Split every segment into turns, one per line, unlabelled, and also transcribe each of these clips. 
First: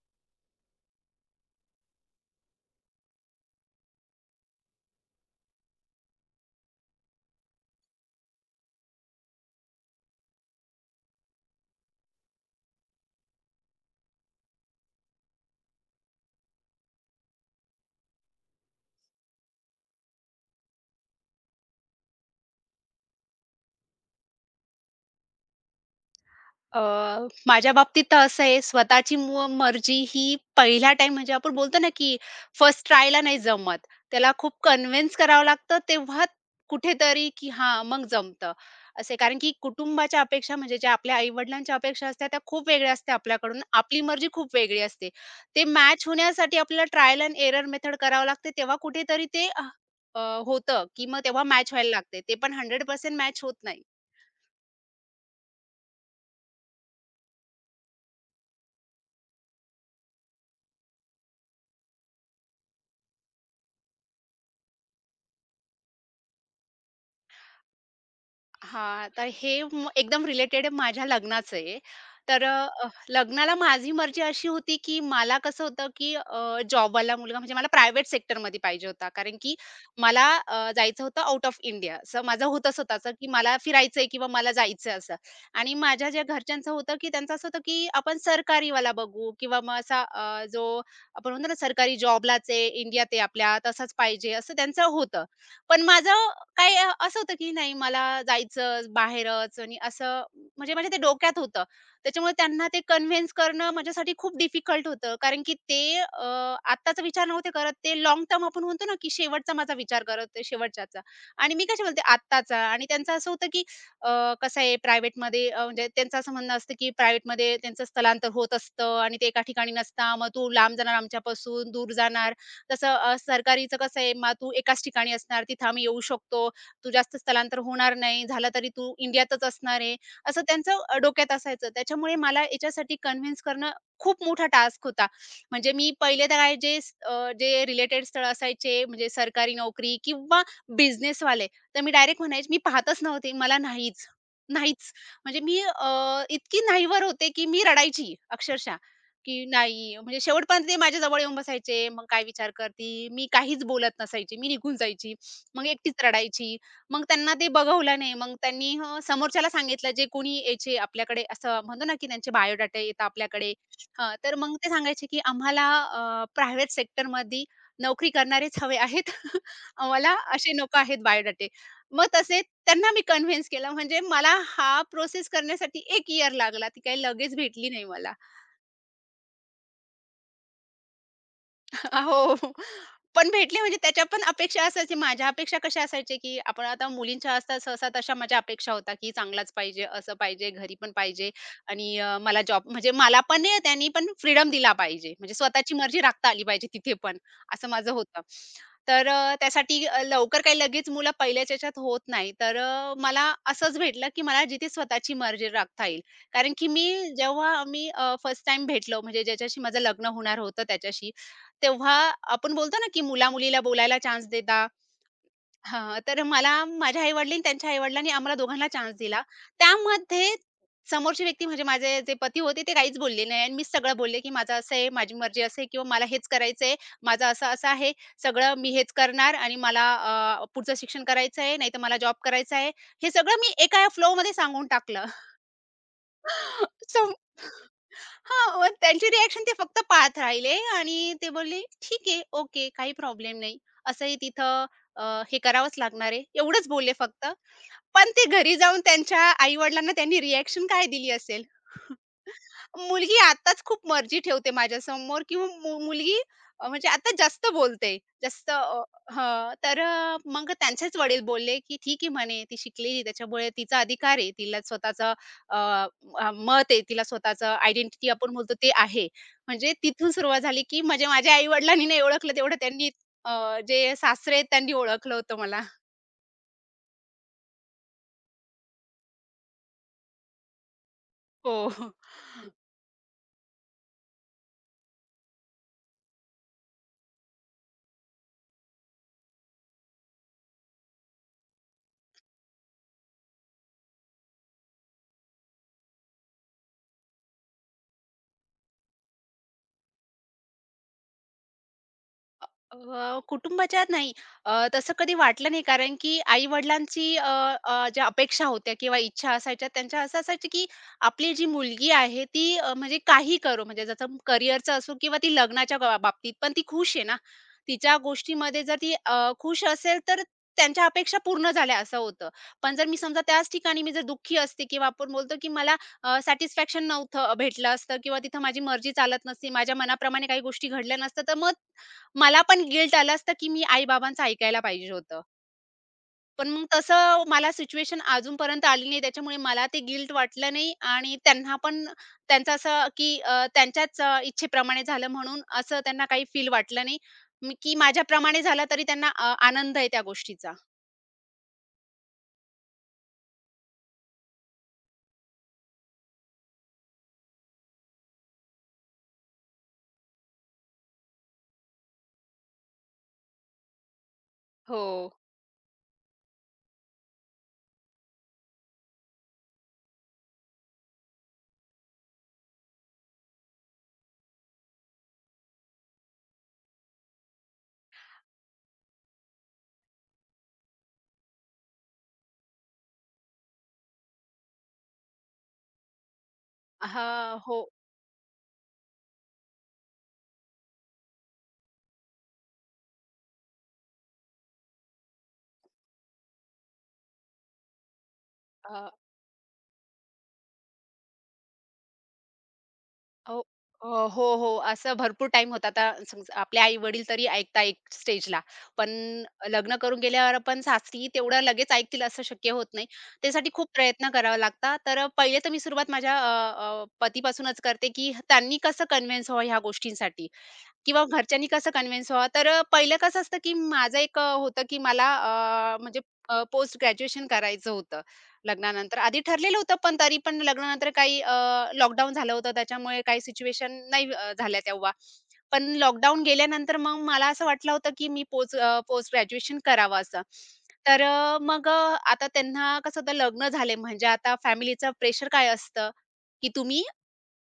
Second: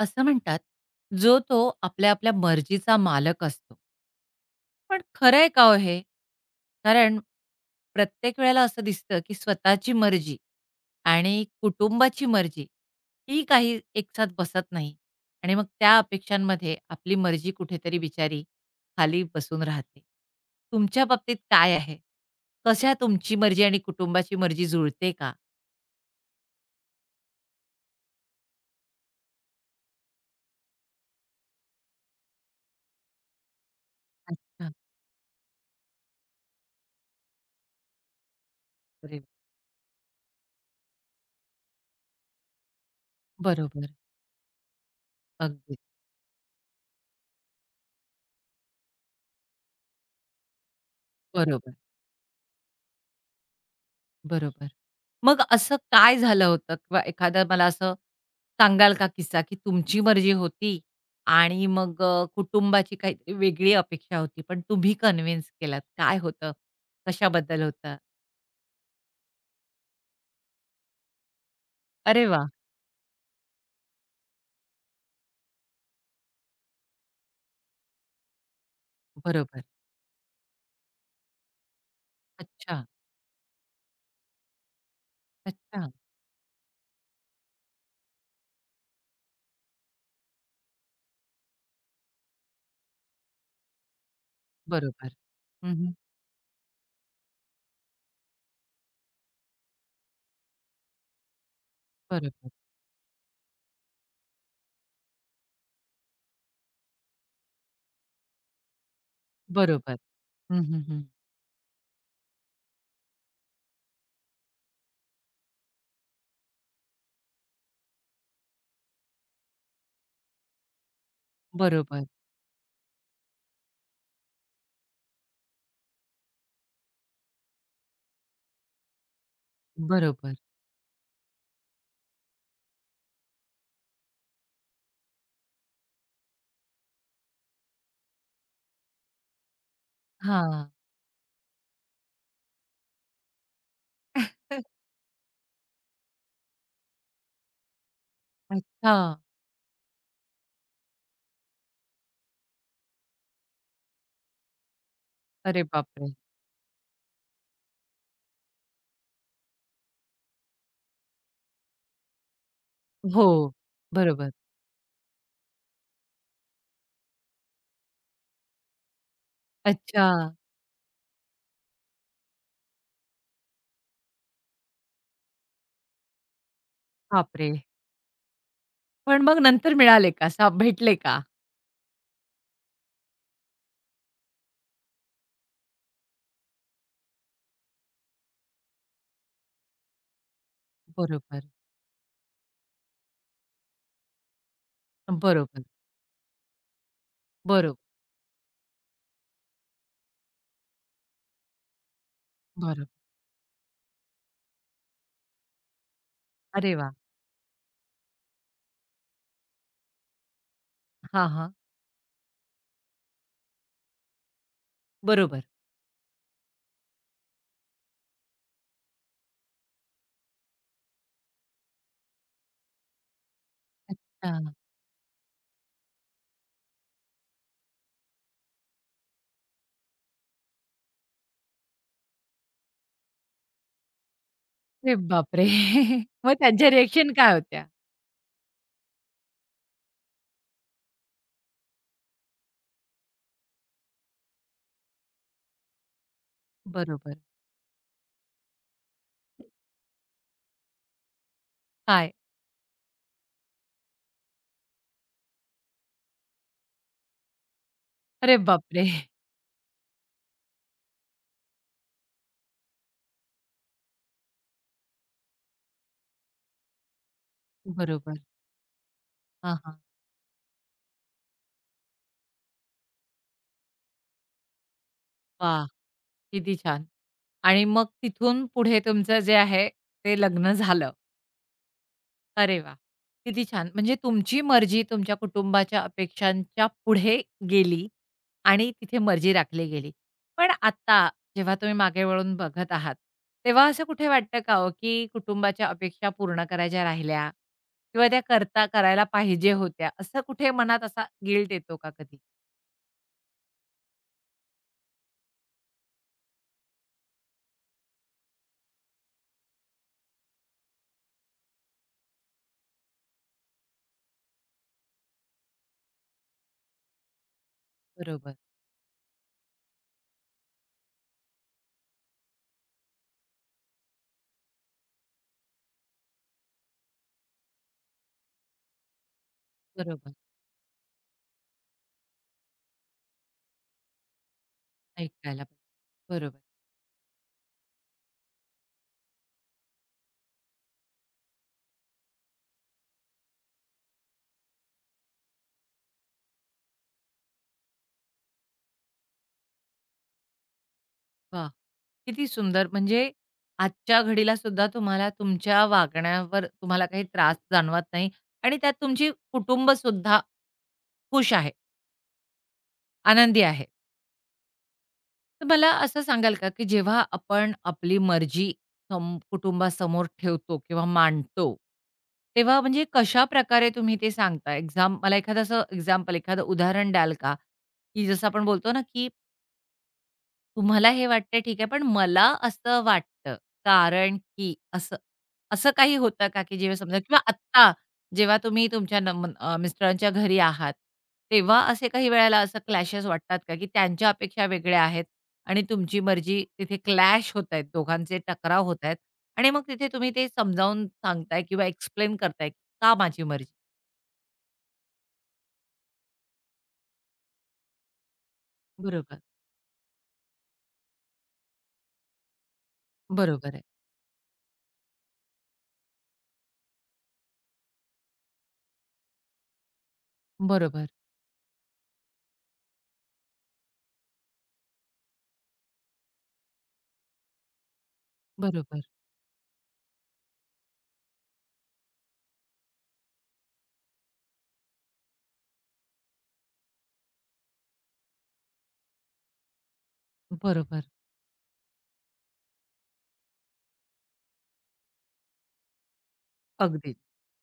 असं म्हणतात, जो तो आपल्या-आपल्या मर्जीचा मालक असतो. पण खरं आहे का हो हे? कारण प्रत्येक वेळेला असं दिसतं, की स्वतःची मर्जी आणि कुटुंबाची मर्जी ही काही एकसाथ बसत नाही आणि मग त्या अपेक्षांमध्ये आपली मर्जी कुठेतरी बिचारी खाली बसून राहते. तुमच्या बाबतीत काय आहे? कशा तुमची मर्जी आणि कुटुंबाची मर्जी जुळते का?
अ, माझ्या बाबतीत तर असं आहे स्वतःची मर्जी ही पहिला टाइम म्हणजे आपण बोलतो ना, की फर्स्ट ट्रायला नाही जमत. त्याला खूप
अच्छा.
कन्व्हिन्स करावं लागतं तेव्हा कुठेतरी, की हां, मग जमतं. असे
अरे, वा.
कारण की कुटुंबाच्या अपेक्षा म्हणजे ज्या आपल्या आई-वडिलांच्या अपेक्षा असतात त्या खूप वेगळ्या असतात आपल्याकडून.
बरोबर.
आपली मर्जी खूप वेगळी असते. ते
अगदी
मॅच होण्यासाठी आपल्याला ट्रायल एंड एरर मेथड करावं लागते तेव्हा कुठेतरी ते अ, अ, होतं, की मग तेव्हा मॅच
बरोबर,
व्हायला लागते. ते पण 100% मॅच होत नाही.
बरोबर. मग असं काय झालं होतं किंवा एखादा मला असं सांगाल का किस्सा, की तुमची मर्जी होती आणि मग कुटुंबाची काहीतरी वेगळी अपेक्षा होती, पण तुम्ही कन्व्हिन्स केलात. काय होतं? कशाबद्दल होतं?
हां, तर हे एकदम रिलेटेड आहे माझ्या लग्नाचं आहे.
अरे वाह!
लग्नाला माझी मर्जी अशी होती, की मला कसं होतं, की जॉबवाला मुलगा म्हणजे मला प्रायव्हेट सेक्टरमध्ये पाहिजे होता. कारण की
बरोबर.
मला जायचं होतं आउट ऑफ इंडिया. असं माझं होतं
अच्छा,
स्वतःचं, की मला फिरायचंय किंवा मला जायचंय असं. आणि
अच्छा.
माझ्या ज्या घरच्यांचं होतं, की त्यांचं असं होतं, की आपण सरकारीवाला बघू किंवा मग असा जो आपण म्हणतो ना सरकारी जॉबलाच आहे, इंडियात आहे आपल्या, तसाच पाहिजे असं त्यांचं
बरोबर.
होतं.
हं,
पण
हं.
माझं काही असं होतं की नाही मला जायचं बाहेरच आणि असं म्हणजे माझ्या ते डोक्यात होतं. त्याच्यामुळे
बरोबर,
त्यांना ते कन्व्हिन्स करणं माझ्यासाठी खूप डिफिकल्ट होतं. कारण की ते आत्ताचा विचार नव्हते करत. ते लाँग टर्म आपण म्हणतो ना, की शेवटचा माझा
बरोबर.
विचार करत होते
हं, हं,
शेवटच्याचा
हं.
आणि मी कशी बोलते आत्ताचा आणि त्यांचं असं होतं की कसं आहे प्रायव्हेटमध्ये म्हणजे त्यांचं असं म्हणणं असतं की प्रायव्हेटमध्ये त्यांचं स्थलांतर होत असतं आणि ते एका ठिकाणी नसता. मग तू लांब जाणार आमच्यापासून, दूर
बरोबर,
जाणार. तसं सरकारीचं कसं आहे, मग तू एकाच ठिकाणी असणार, तिथं आम्ही येऊ शकतो, तू जास्त स्थलांतर होणार नाही, झालं तरी तू इंडियातच असणार आहे,
बरोबर.
असं त्यांचं डोक्यात असायचं. त्याच्यामुळे मला याच्यासाठी कन्व्हिन्स करणं खूप मोठा टास्क होता. म्हणजे मी पहिले तर काय जे रिलेटेड स्थळ असायचे, म्हणजे सरकारी नोकरी किंवा
हां.
बिझनेसवाले, तर मी डायरेक्ट म्हणायचे, मी पाहतच नव्हते, मला नाहीच, नाहीच. म्हणजे मी इतकी नाहीवर होते, की मी रडायची अक्षरशः.
अच्छा.
की नाही म्हणजे शेवटपर्यंत ते माझ्याजवळ येऊन बसायचे. मग काय विचार करती? मी काहीच बोलत नसायची. मी निघून जायची.
अरे
मग एकटीच
बापरे!
रडायची. मग त्यांना ते बघवलं नाही. मग त्यांनी समोरच्याला सांगितलं जे कोणी यायचे आपल्याकडे असं म्हणतो ना, की त्यांचे बायोडाटा येतात आपल्याकडे.
हो. बरोबर.
तर मग ते सांगायचे, की आम्हाला प्रायव्हेट सेक्टरमध्ये नोकरी करणारेच हवे आहेत.
अच्छा.
आम्हाला असे नको आहेत बायोडाटे. मग तसे त्यांना मी कन्व्हिन्स केलं. म्हणजे मला हा प्रोसेस करण्यासाठी 1 इयर लागला. ती काही लगेच
बापरे!
भेटली नाही मला.
पण मग नंतर मिळाले का? भेटले का?
हो. पण भेटले म्हणजे त्याच्या पण अपेक्षा असायची. माझ्या अपेक्षा कशा असायच्या, की आपण आता मुलींच्या असतात सहसा तशा माझ्या अपेक्षा होत्या, की चांगलाच पाहिजे, असं पाहिजे, घरी पण पाहिजे
बरोबर,
आणि मला जॉब म्हणजे मला पण नाही त्यांनी पण फ्रीडम दिला पाहिजे. म्हणजे
बरोबर,
स्वतःची मर्जी राखता आली पाहिजे तिथे पण, असं
बरोबर,
माझं होतं. त्यासाठी लवकर काही लगेच मुलं पहिल्याच्या ह्याच्यात होत नाही.
बरोबर.
मला असंच भेटलं, की मला जिथे स्वतःची मर्जी राखता येईल. कारण की
अरे
मी
वाह!
जेव्हा मी फर्स्ट टाईम भेटलो म्हणजे ज्याच्याशी माझं लग्न होणार होतं त्याच्याशी,
हां, हां.
तेव्हा आपण बोलतो ना, की मुला-मुलीला बोलायला चान्स देता.
बरोबर.
हां, तर मला माझ्या आई-वडील त्यांच्या आई-वडिलांनी आम्हाला दोघांना चान्स दिला. त्यामध्ये समोरची व्यक्ती म्हणजे माझे जे पती होते ते काहीच बोलले नाही आणि मी सगळं बोलले, की
अच्छा.
"माझं असं आहे, माझी मर्जी असं किंवा मला हेच करायचं माझं असं-असं आहे, सगळं मी हेच करणार आणि मला पुढचं शिक्षण करायचं आहे, नाहीतर मला जॉब करायचा आहे." हे सगळं मी एका फ्लोमध्ये सांगून
अरे
टाकलं.
बापरे! मग त्यांच्या
सम
रिएक्शन काय होत्या?
हां, मग त्यांची रिएक्शन ते फक्त पाहत राहिले आणि ते बोलले, "ठीक आहे, ओके, काही प्रॉब्लेम नाही. असंही तिथं अ, हे करावंच लागणार आहे." एवढंच बोलले
बरोबर.
फक्त. पण ते घरी जाऊन त्यांच्या आई-वडिलांना त्यांनी रिएक्शन काय दिली असेल?
काय?
मुलगी आताच खूप मर्जी ठेवते माझ्यासमोर किंवा मुलगी म्हणजे आता जास्त बोलते.
अरे
जास्त अ,
बापरे!
हां, मग त्यांचेच वडील बोलले, की "ठीक आहे म्हणे ती शिकलेली त्याच्यामुळे तिचा अधिकार आहे. तिला स्वतःचं अ, अ, मत आहे. तिला स्वतःचं आयडेंटिटी
बरोबर.
आपण बोलतो ते आहे."
हां,
म्हणजे
हां.
तिथून सुरुवात झाली, की म्हणजे माझ्या आई-वडिलांनी नाही ओळखलं तेवढं त्यांनी जे सासरे आहेत त्यांनी ओळखलं होतं मला.
वाह! किती छान. आणि मग तिथून पुढे तुमचं जे आहे ते लग्न झालं.
हो.
अरे वा, किती छान. म्हणजे तुमची मर्जी तुमच्या कुटुंबाच्या अपेक्षांच्या पुढे गेली आणि तिथे मर्जी राखली गेली. पण आता जेव्हा तुम्ही मागे वळून बघत आहात, तेव्हा असं कुठे वाटतं का हो, की कुटुंबाच्या अपेक्षा पूर्ण करायच्या राहिल्या किंवा त्या करता करायला पाहिजे होत्या, असं कुठे मनात असा गिल्ट येतो का कधी?
अ, अ, कुटुंबाच्या नाही तसं कधी वाटलं नाही कारण की आई-वडिलांची अ, अ, ज्या अपेक्षा होत्या किंवा इच्छा असायच्या त्यांच्या असं असायची की आपली जी मुलगी आहे ती म्हणजे काही करो म्हणजे जसं करिअरचं असो किंवा ती लग्नाच्या बाबतीत पण ती खुश आहे ना. तिच्या
बरोबर,
गोष्टीमध्ये जर ती खुश असेल तर त्यांच्या अपेक्षा पूर्ण झाल्या असं होतं. पण जर मी समजा त्याच ठिकाणी मी जर दुःखी असते किंवा आपण बोलतो की मला सॅटिस्फॅक्शन नव्हतं भेटलं असतं किंवा तिथं माझी मर्जी चालत नसती, माझ्या
बरोबर.
मनाप्रमाणे काही गोष्टी घडल्या नसत्या तर मग मला पण गिल्ट आलं असतं, की मी आई-बाबांचं ऐकायला पाहिजे होतं.
ऐकायला पाहिजे. बरोबर.
पण मग तसं मला सिच्युएशन अजूनपर्यंत आली नाही. त्याच्यामुळे मला ते गिल्ट वाटलं नाही आणि त्यांना पण त्यांचं असं, की त्यांच्याच इच्छेप्रमाणे झालं म्हणून असं त्यांना काही फील वाटलं नाही, मी की माझ्याप्रमाणे झालं तरी त्यांना आनंद आहे त्या गोष्टीचा.
वा, किती सुंदर. म्हणजे आजच्या घडीला सुद्धा तुम्हाला तुमच्या वागण्यावर तुम्हाला काही त्रास जाणवत नाही आणि त्यात तुमची कुटुंब सुद्धा खुश आहे, आनंदी आहे.
हो.
तर मला असं सांगाल का, की जेव्हा आपण आपली मर्जी कुटुंबासमोर ठेवतो किंवा मांडतो, तेव्हा म्हणजे कशाप्रकारे तुम्ही ते सांगता? मला एखादं असं एक्झाम्पल, एखादं उदाहरण द्याल का? की जसं आपण बोलतो ना, की तुम्हाला हे वाटतंय ठीक आहे. पण मला असं वाटतं, कारण की असं, असं काही होतं का, की जेव्हा समजा किंवा
हां, हो.
आत्ता जेव्हा तुम्ही तुमच्या मिस्टरांच्या घरी आहात, तेव्हा असे काही वेळेला असं क्लॅशेस वाटतात का, की त्यांच्या अपेक्षा वेगळ्या आहेत आणि तुमची मर्जी तिथे क्लॅश होतायत, दोघांचे टकराव होतायत आणि मग तिथे तुम्ही ते समजावून सांगताय किंवा एक्सप्लेन करताय, का माझी
अहो,
मर्जी?
अ, हो, हो. असं भरपूर टाइम होता. आता समज आपले आई-वडील तरी ऐकता एक स्टेजला. पण
बरोबर,
लग्न करून गेल्यावर आपण सासरी तेवढं लगेच ऐकतील असं शक्य होत नाही. त्यासाठी
बरोबर आहे.
खूप प्रयत्न करावा लागतात. तर पहिले तर मी सुरुवात माझ्या अ, अ, पतीपासूनच करते, की त्यांनी कसं कन्व्हिन्स व्हावं ह्या गोष्टींसाठी
बरोबर,
किंवा घरच्यांनी कसं कन्व्हिन्स व्हावं. पहिलं कसं असतं, की माझं एक होतं, की मला म्हणजे पोस्ट ग्रॅज्युएशन करायचं होतं.
बरोबर,
लग्नानंतर. आधी ठरलेलं होतं, पण तरी पण लग्नानंतर काही लॉकडाऊन झालं होतं, त्याच्यामुळे काही सिच्युएशन नाही झाल्या तेव्हा. पण लॉकडाऊन गेल्यानंतर मग मला असं वाटलं होतं, की मी पोस्ट पोस्ट ग्रॅज्युएशन करावं असं.
बरोबर.
मग आता त्यांना कसं होतं लग्न झाले म्हणजे आता फॅमिलीचं प्रेशर काय असतं, की तुम्ही
अगदी.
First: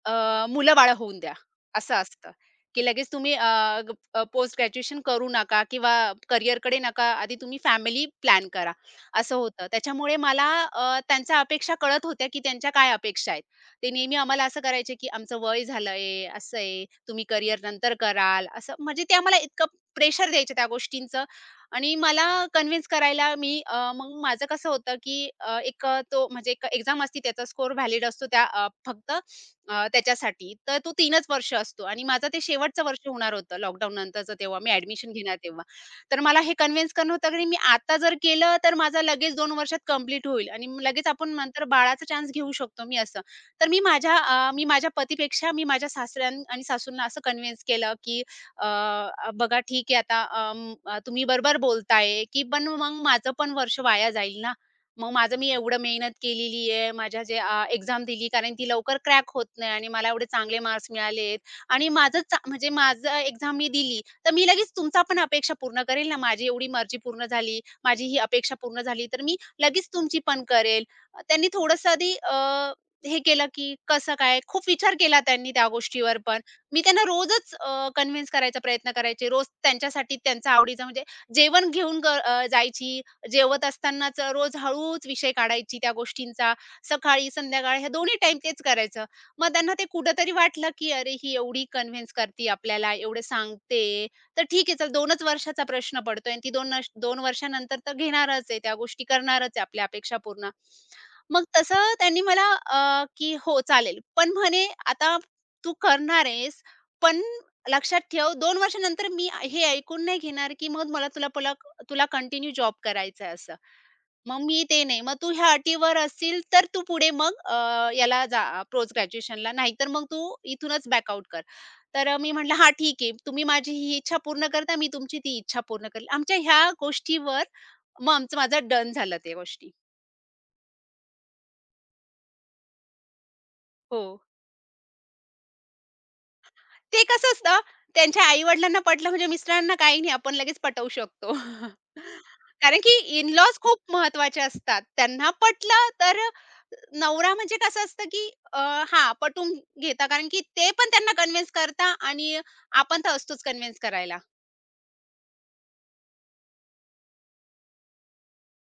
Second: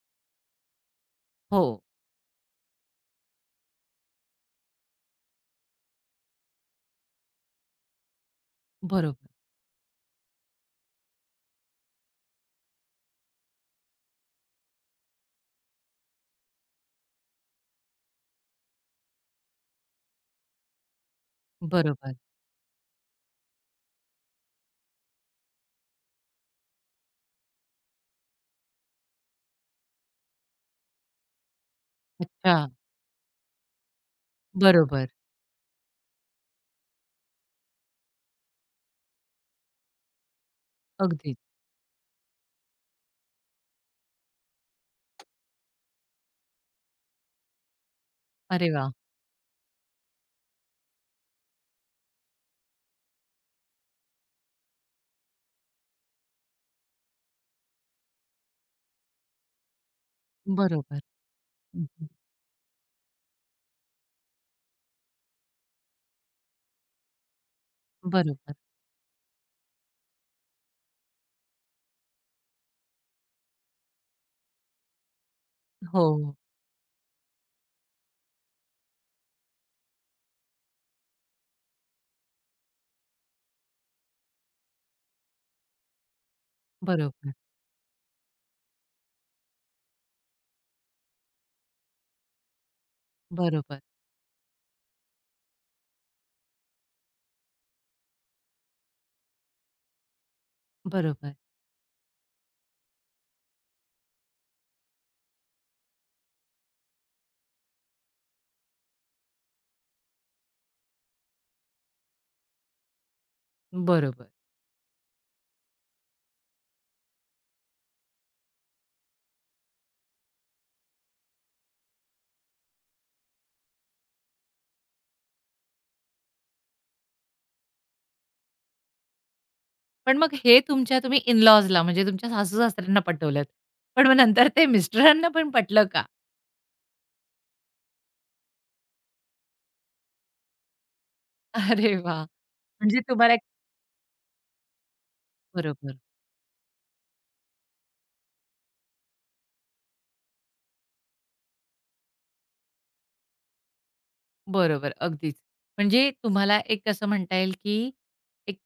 मुलं-बाळं होऊन द्या,
हो,
असं असतं, की लगेच तुम्ही पोस्ट ग्रॅज्युएशन करू नका किंवा करिअरकडे नका, आधी तुम्ही फॅमिली प्लॅन करा,
बरोबर,
असं होतं. त्याच्यामुळे मला त्यांच्या अपेक्षा कळत होत्या, की त्यांच्या काय अपेक्षा आहेत. ते नेहमी आम्हाला असं करायचे, की "आमचं वय झालंय, असं आहे, तुम्ही करिअर नंतर कराल," असं. म्हणजे ते आम्हाला इतकं प्रेशर द्यायचे त्या गोष्टींचं आणि
बरोबर.
मला कन्व्हिन्स करायला मग माझं कसं होतं, की एक तो म्हणजे एक एक्झाम असते, त्याचा स्कोर व्हॅलिड असतो त्या फक्त त्याच्यासाठी. तर तो 3च वर्ष असतो आणि माझं ते
अच्छा,
शेवटचं वर्ष होणार होतं लॉकडाऊन नंतरचं तेव्हा मी
बरोबर.
ॲडमिशन घेणार तेव्हा. तर मला हे कन्विन्स करणं होतं की मी आता जर केलं तर माझा लगेच 2 वर्षात कंप्लीट होईल आणि मग लगेच आपण
अगदीच.
नंतर बाळाचा चान्स घेऊ शकतो मी असं. तर मी माझ्या अ, मी माझ्या पतीपेक्षा मी माझ्या सासऱ्यां आणि सासूंना असं कन्विन्स केलं की अ,
अरे वाह!
अ, बघा ठीक आहे आता तुम्ही बरोबर बोलताय की पण मग माझं पण वर्ष वाया जाईल ना. मग माझं मी एवढं मेहनत केलेली आहे. माझ्या जे एक्झाम दिली कारण ती लवकर क्रॅक होत नाही आणि मला एवढे चांगले मार्क्स
बरोबर.
मिळालेत
हं,
आणि माझं म्हणजे माझं एक्झाम मी दिली, तर मी लगेच तुमचा पण अपेक्षा पूर्ण करेल ना. माझी एवढी मर्जी पूर्ण झाली, माझी ही अपेक्षा
बरोबर.
पूर्ण झाली, तर मी लगेच तुमची पण करेल. त्यांनी थोडंसं आधी हे केलं की कसं काय खूप विचार केला त्यांनी त्या
हो,
गोष्टीवर
हो.
पण. मी त्यांना रोजच कन्व्हिन्स करायचा प्रयत्न करायचे. रोज त्यांच्यासाठी त्यांचा आवडीचा म्हणजे जेवण घेऊन जायची जेवत असतानाच रोज हळूच विषय काढायची त्या गोष्टींचा. सकाळी,
बरोबर,
संध्याकाळी ह्या दोन्ही टाइम तेच करायचं. मग त्यांना ते कुठेतरी वाटलं, की "अरे, ही एवढी कन्व्हिन्स करती आपल्याला, एवढं
बरोबर,
सांगते, तर ठीक आहे, चल दोनच वर्षाचा प्रश्न पडतोय आणि ती 2 वर्षानंतर तर घेणारच आहे, त्या गोष्टी करणारच आहे आपल्या अपेक्षा पूर्ण."
बरोबर,
मग तसं त्यांनी मला की "हो, चालेल. पण म्हणे आता तू करणार आहेस, पण लक्षात ठेव 2 वर्षानंतर मी हे ऐकून नाही घेणार, की मग मला तुला कंटिन्यू जॉब करायचा आहे असं.
बरोबर.
मग मी ते नाही. मग तू ह्या अटीवर असशील तर तू पुढे मग याला जा पोस्ट ग्रॅज्युएशनला नाहीतर मग तू इथूनच बॅकआउट कर. मी म्हटलं, "हां, ठीक आहे. तुम्ही माझी ही इच्छा पूर्ण करता, मी तुमची ती इच्छा पूर्ण करेल." आमच्या ह्या गोष्टीवर मग आमचं माझं डन झालं त्या गोष्टी.
पण मग हे तुमच्या तुम्ही इन-लॉजला म्हणजे तुमच्या सासू-सासऱ्यांना पटवलत.
हो.
पण मग नंतर ते मिस्टरांना पण पटलं का?
ते कसं असतं, त्यांच्या आई-वडिलांना पटलं म्हणजे मिस्टरांना काही नाही, आपण लगेच पटवू शकतो.
अरे वाह!
कारण की
म्हणजे तुम्हाला एक
इन-लॉज खूप महत्त्वाचे असतात. त्यांना पटलं
बरोबर,
तर नवरा म्हणजे कसं असतं, की अ, हां, पटवून घेता कारण की ते पण त्यांना कन्व्हिन्स करता आणि आपण तर असतोच कन्व्हिन्स करायला.
बरोबर. अगदीच. म्हणजे तुम्हाला एक असं म्हणता येईल, की एक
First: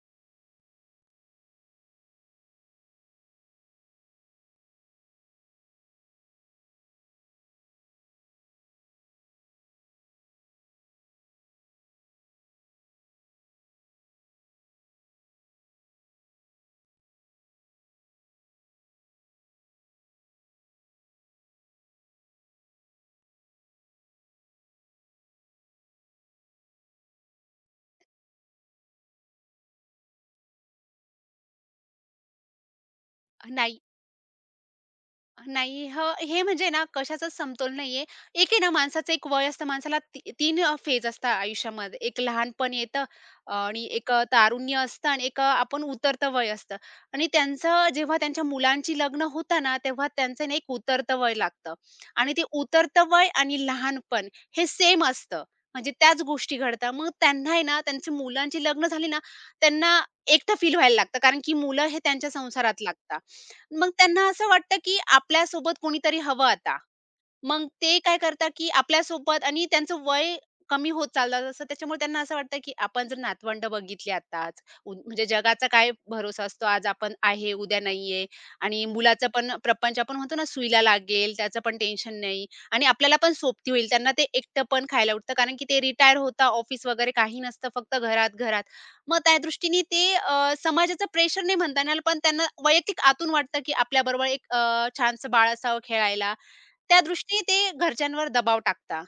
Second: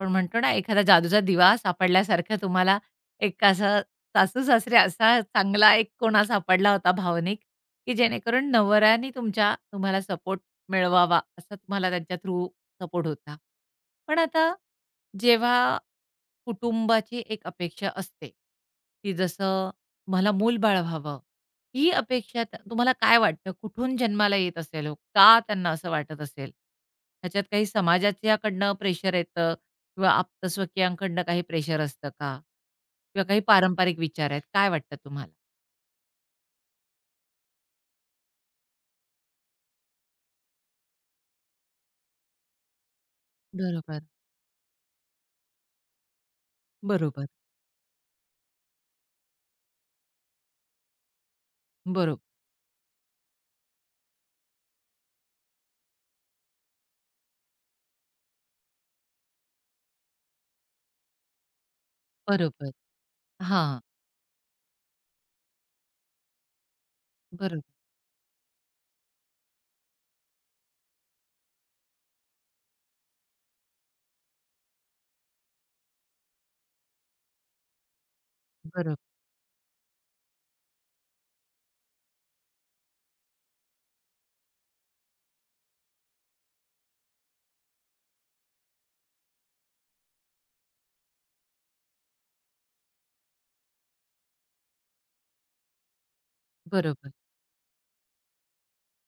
पण म्हणतो ना, एखादा जादूचा दिवा सापडल्यासारखं तुम्हाला एक असा सासू-सासरे असा चांगला एक कोणा सापडला होता भावनिक, की जेणेकरून नवऱ्याने तुमच्या तुम्हाला सपोर्ट मिळवावा, असा तुम्हाला त्यांच्या थ्रू सपोर्ट होता. पण आता जेव्हा कुटुंबाची एक अपेक्षा असते, की जसं मला मूल-बाळ व्हावं. ही अपेक्षा तुम्हाला काय वाटतं कुठून जन्माला येत असेल हो? का त्यांना असं वाटत असेल? ह्याच्यात काही समाजाच्याकडनं प्रेशर येतं किंवा आप्तस्वकीयांकडनं काही प्रेशर असतं का? किंवा काही
नाही
पारंपरिक विचार आहेत, काय वाटतं तुम्हाला?
नाही. हं, हे म्हणजे ना कशाचाच समतोल नाहीये. एक आहे ना माणसाचं एक वय असतं. माणसाला ती 3 फेज असतात आयुष्यामध्ये. एक लहानपण येतं आणि
बरोबर,
एक तारुण्य असतं आणि एक आपण उतरतं वय असतं. आणि
बरोबर,
त्यांचं जेव्हा त्यांच्या मुलांची लग्न होतात ना, तेव्हा त्यांचं ना एक उतरतं वय लागतं.
बरोबर.
आणि ते उतरतं वय आणि लहानपण हे सेम असतं. म्हणजे त्याच गोष्टी घडतात. मग त्यांना आहे ना, त्यांची मुलांची लग्न झाली ना, त्यांना एकटं फील व्हायला लागतं. कारण की मुलं हे त्यांच्या
बरोबर.
संसारात लागतात.
हां.
मग त्यांना असं वाटतं, की आपल्यासोबत कोणीतरी हवं आता.
बरोबर,
मग ते काय करतात, की आपल्यासोबत आणि त्यांचं वय कमी होत चाललं असतं. त्याच्यामुळे त्यांना असं वाटतं, की आपण जर नातवंड बघितली आताच, म्हणजे जगाचा काय भरोसा असतो. आज आपण आहे, उद्या नाहीये आणि
बरोबर,
मुलाचं पण प्रपंच आपण म्हणतो ना, सुईला लागेल, त्याचं पण टेन्शन नाही आणि आपल्याला पण सोबती होईल. त्यांना ते एकटं पण खायला उठतं, कारण की ते रिटायर होता, ऑफिस वगैरे काही नसतं, फक्त घरात, घरात. मग त्या दृष्टीने ते समाजाचं प्रेशर नाही म्हणता येणार, पण त्यांना वैयक्तिक आतून वाटतं, की आपल्याबरोबर एक छानसं बाळ असावं खेळायला त्या
बरोबर,
दृष्टीने ते घरच्यांवर दबाव टाकता.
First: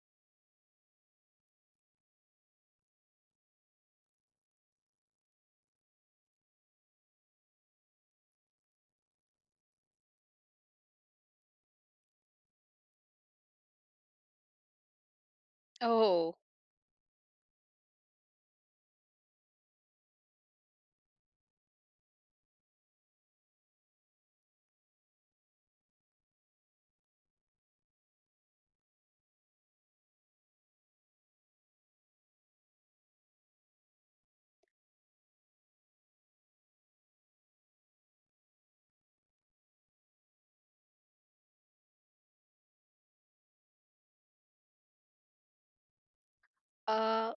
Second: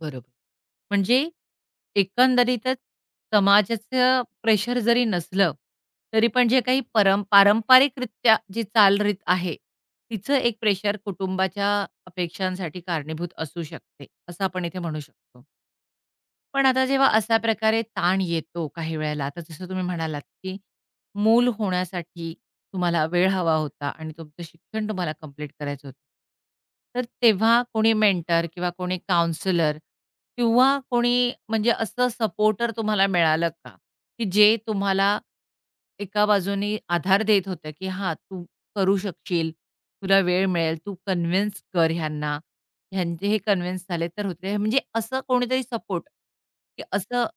बरोबर. म्हणजे एकंदरीतच समाजाचं प्रेशर जरी नसलं, तरी पण जे काही पारंपरिकरित्या जी चालरीत आहे, तिचं एक प्रेशर कुटुंबाच्या अपेक्षांसाठी कारणीभूत असू शकते, असं आपण इथे म्हणू शकतो.
हो.
पण आता जेव्हा अशा प्रकारे ताण येतो काही वेळेला, आता जसं तुम्ही म्हणालात, की मूल होण्यासाठी तुम्हाला वेळ हवा होता आणि तुमचं शिक्षण तुम्हाला कंप्लीट करायचं होतं. तर तेव्हा कोणी मेंटर किंवा कोणी काउंसलर किंवा कोणी म्हणजे असं सपोर्टर तुम्हाला मिळालं का? की जे तुम्हाला एका बाजूने आधार देत होतं, की हां, तू करू शकशील, तुला वेळ मिळेल, तू कन्विन्स कर ह्यांना ह्यांचे हे कन्व्हिन्स झाले तर होते. म्हणजे असं कोणीतरी सपोर्ट, की असं
अ,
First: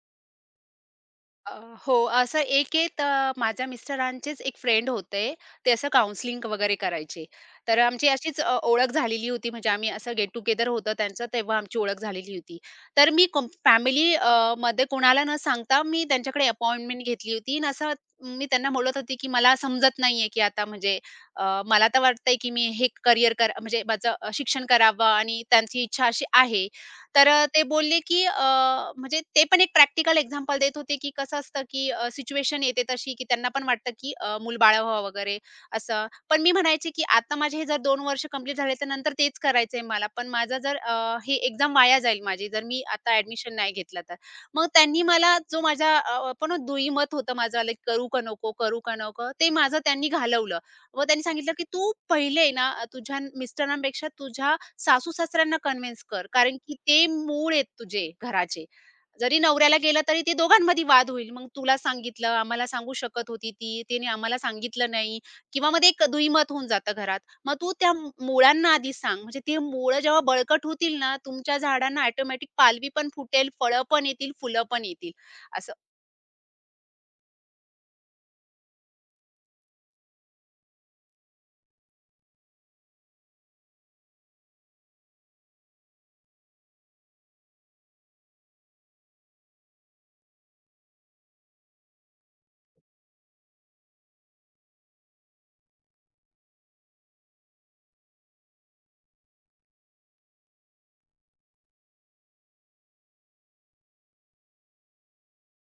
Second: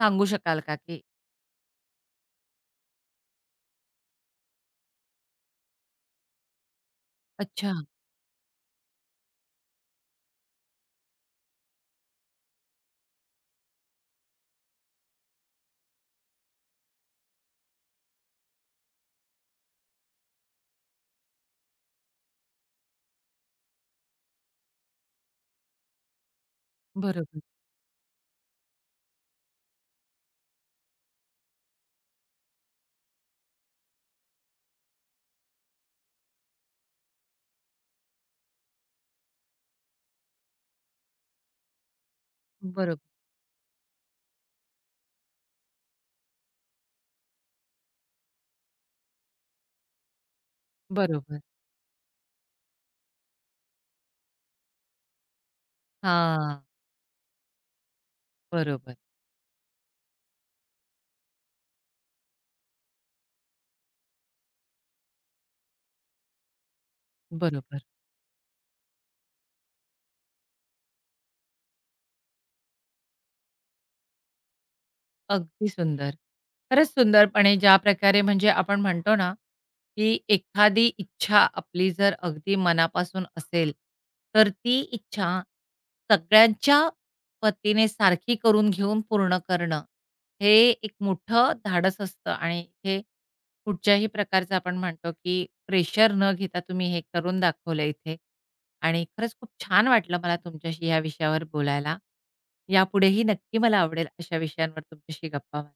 सांगू शकाल का, की
अ, हो, असं एक आहे तर माझ्या मिस्टरांचेच एक फ्रेंड होते. ते असं काउन्सलिंग वगैरे करायचे.
अच्छा,
तर आमची अशीच ओळख झालेली होती. म्हणजे आम्ही असं गेट टुगेदर होतं त्यांचं, तेव्हा आमची ओळख झालेली होती. तर मी फॅमिली मध्ये कोणाला न सांगता मी त्यांच्याकडे अपॉइंटमेंट घेतली होती आणि असं मी त्यांना बोलत होती, की मला समजत नाहीये, की आता म्हणजे मला तर वाटतंय, की मी हे करियर कर म्हणजे माझं शिक्षण करावं आणि त्यांची इच्छा अशी आहे.
बरोबर,
ते बोलले की म्हणजे ते पण एक प्रॅक्टिकल एक्झाम्पल देत होते, की कसं असतं की सिच्युएशन येते तशी, की त्यांना पण वाटतं की मूल-बाळ व्हावं वगैरे असं. पण मी म्हणायचे की आता माझे हे जर 2 वर्ष कंप्लीट झाले, तर नंतर तेच करायचंय मला. पण माझं जर हे एक्झाम वाया जाईल माझी, जर मी
बरोबर,
आता ॲडमिशन नाही घेतलं तर. मग त्यांनी मला जो माझा आपण दुईमत होतं माझं लाइक करू का नको, करू का नको, ते माझं त्यांनी घालवलं. मग त्यांनी
बरोबर.
सांगितलं की "तू पहिले ना तुझ्या मिस्टरांपेक्षा तुझ्या सासू-सासऱ्यांना कन्व्हिन्स कर. कारण
हां,
की ते मूळ आहेत तुझे घराचे.
बरोबर,
जरी नवऱ्याला गेलं तरी ते दोघांमध्ये वाद होईल. मग तुला सांगितलं, आम्हाला सांगू शकत होती ती, तिने आम्हाला सांगितलं नाही किंवा मग एक दुईमत होऊन जातं घरात. मग तू
बरोबर.
त्या मुळांना आधी सांग. म्हणजे ते मुळं जेव्हा बळकट होतील ना, तुमच्या झाडांना ऑटोमॅटिक पालवी पण फुटेल, फळं पण येतील, फुलं पण येतील.
अगदी
असं.
सुंदर. खरंच सुंदरपणे ज्या प्रकारे म्हणजे आपण म्हणतो ना, की एखादी इच्छा आपली जर अगदी मनापासून असेल, तर ती इच्छा सगळ्यांच्या पतीने सारखी करून घेऊन पूर्ण करणं, हे एक मोठं धाडस असतं आणि हे कुठच्याही प्रकारचं आपण म्हणतो, की प्रेशर न घेता तुम्ही हे करून दाखवलं इथे. आणि खरंच खूप छान वाटलं मला तुमच्याशी या विषयावर बोलायला. यापुढेही नक्की मला आवडेल अशा विषयांवर तुमच्याशी गप्पा मारायला.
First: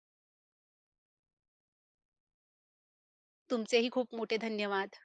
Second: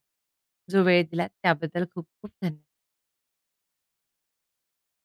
जो वेळ दिलात त्याबद्दल खूप खूप धन्यवाद.
तुमचेही खूप मोठे धन्यवाद.